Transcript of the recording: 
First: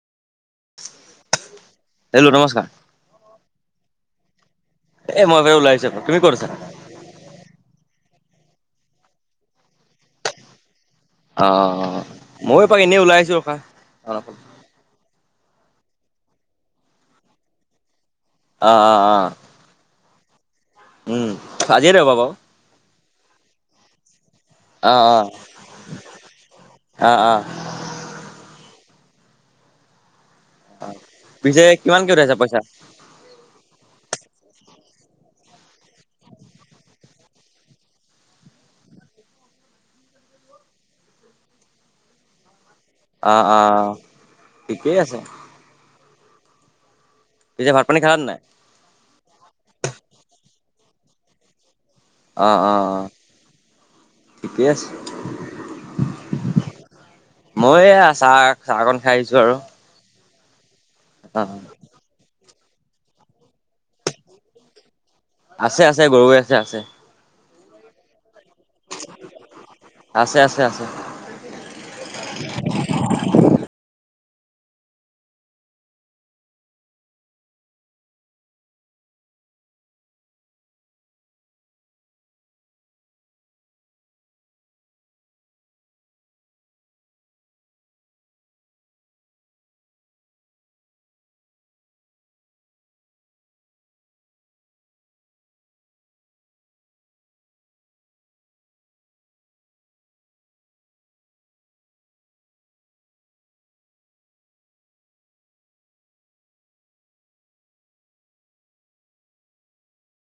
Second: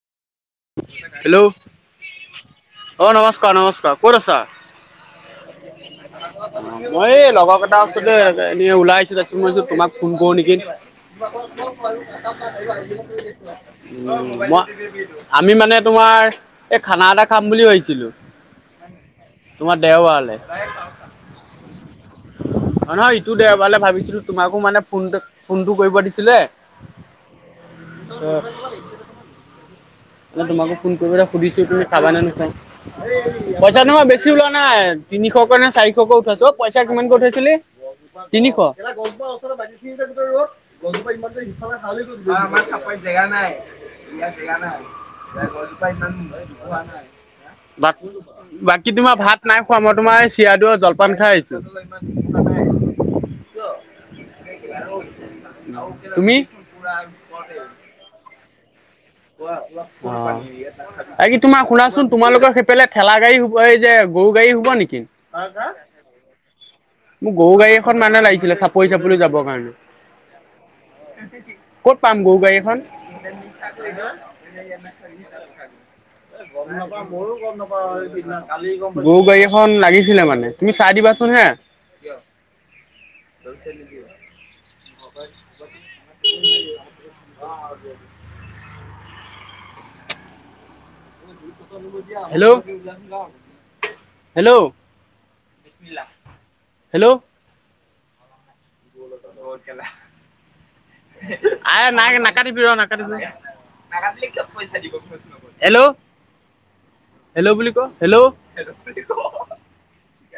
Hello অ hello নমস্কাৰ নমস্কাৰ নমস্কাৰ কত আছা এই মই এবাৰ ওলাই আহিছোঁ তুমি ক'ত আছা মই লগৰ কেইটা ওচৰতে এনেই ওলাই আহিছোঁ মইছো তোমাক ফোন কৰোঁ নেকি? অ' ময়ো এপাক এনেই ওলাই আহিছোঁ ৰখা অ' [unintelligible] ম আমি মানে তোমাৰ এই খানা এটা খাম বুলি ভাবিছিলো অ অ অ তোমাৰ দেওবাৰলে উম আজিয়ে দেওবাৰ বাওঁ নহয় নহয় ইটো দেওবালে ভাবিছিলো তোমাকো মানে অ' ফোনটে অ' ফোনটো কৰিব দিছিলে অ' অ' তোমাকো ফোন কৰিবলৈ সুধিছো পিছে তুমি কিমানকে খাবানে উঠাইছা নোখোৱা। পইচা পইচানো বেছি ওলোৱা নাই তিনিশকৈ নে চাৰিশকৈ উঠাইছো অ পইচা কিমানকৈ উঠাইছিলি তিনিশ জেগা অ' নাই অ' জেগা নাই ঠিকেই আছে গছ জোপাই ইমান জোপোহা নাই পিছে ভাত পানী খালানে নাই বাকী তোমাৰ ভাত নাই খোৱা মই তোমাৰ চিৰাদৈ জলপান খাই আহিছো। অঁ অঁ অঁ ঠিকে আছে তুমি? মই এয়া চাৰ অ, আ কি অ' তোমাৰ শুনাচোন তোমালোকৰ সে পেলাই ঠেলা গাড়ী হোব এই যে গৰু গাড়ী হোব নেকি আছে আছে গৰু গাড়ী আছে আছে মোক গৰু গাড়ী এখন মানে লাগিছিলে চাপৰি চাবলৈ যাবৰ কাৰণে আছে আছে আছে ক'ত পাম গৰু গাড়ী এখন [unintelligible] গৰু গাড়ী এখন লাগিছিলে মানে তুমি চাই দিবা চোন হে [unintelligible] হেল্ল হেল্ল' হেল্ল' আই নাই নাকাতিবি ৰ নাকাতিবি হেল্ল' হেল্ল বুলি ক হেল্ল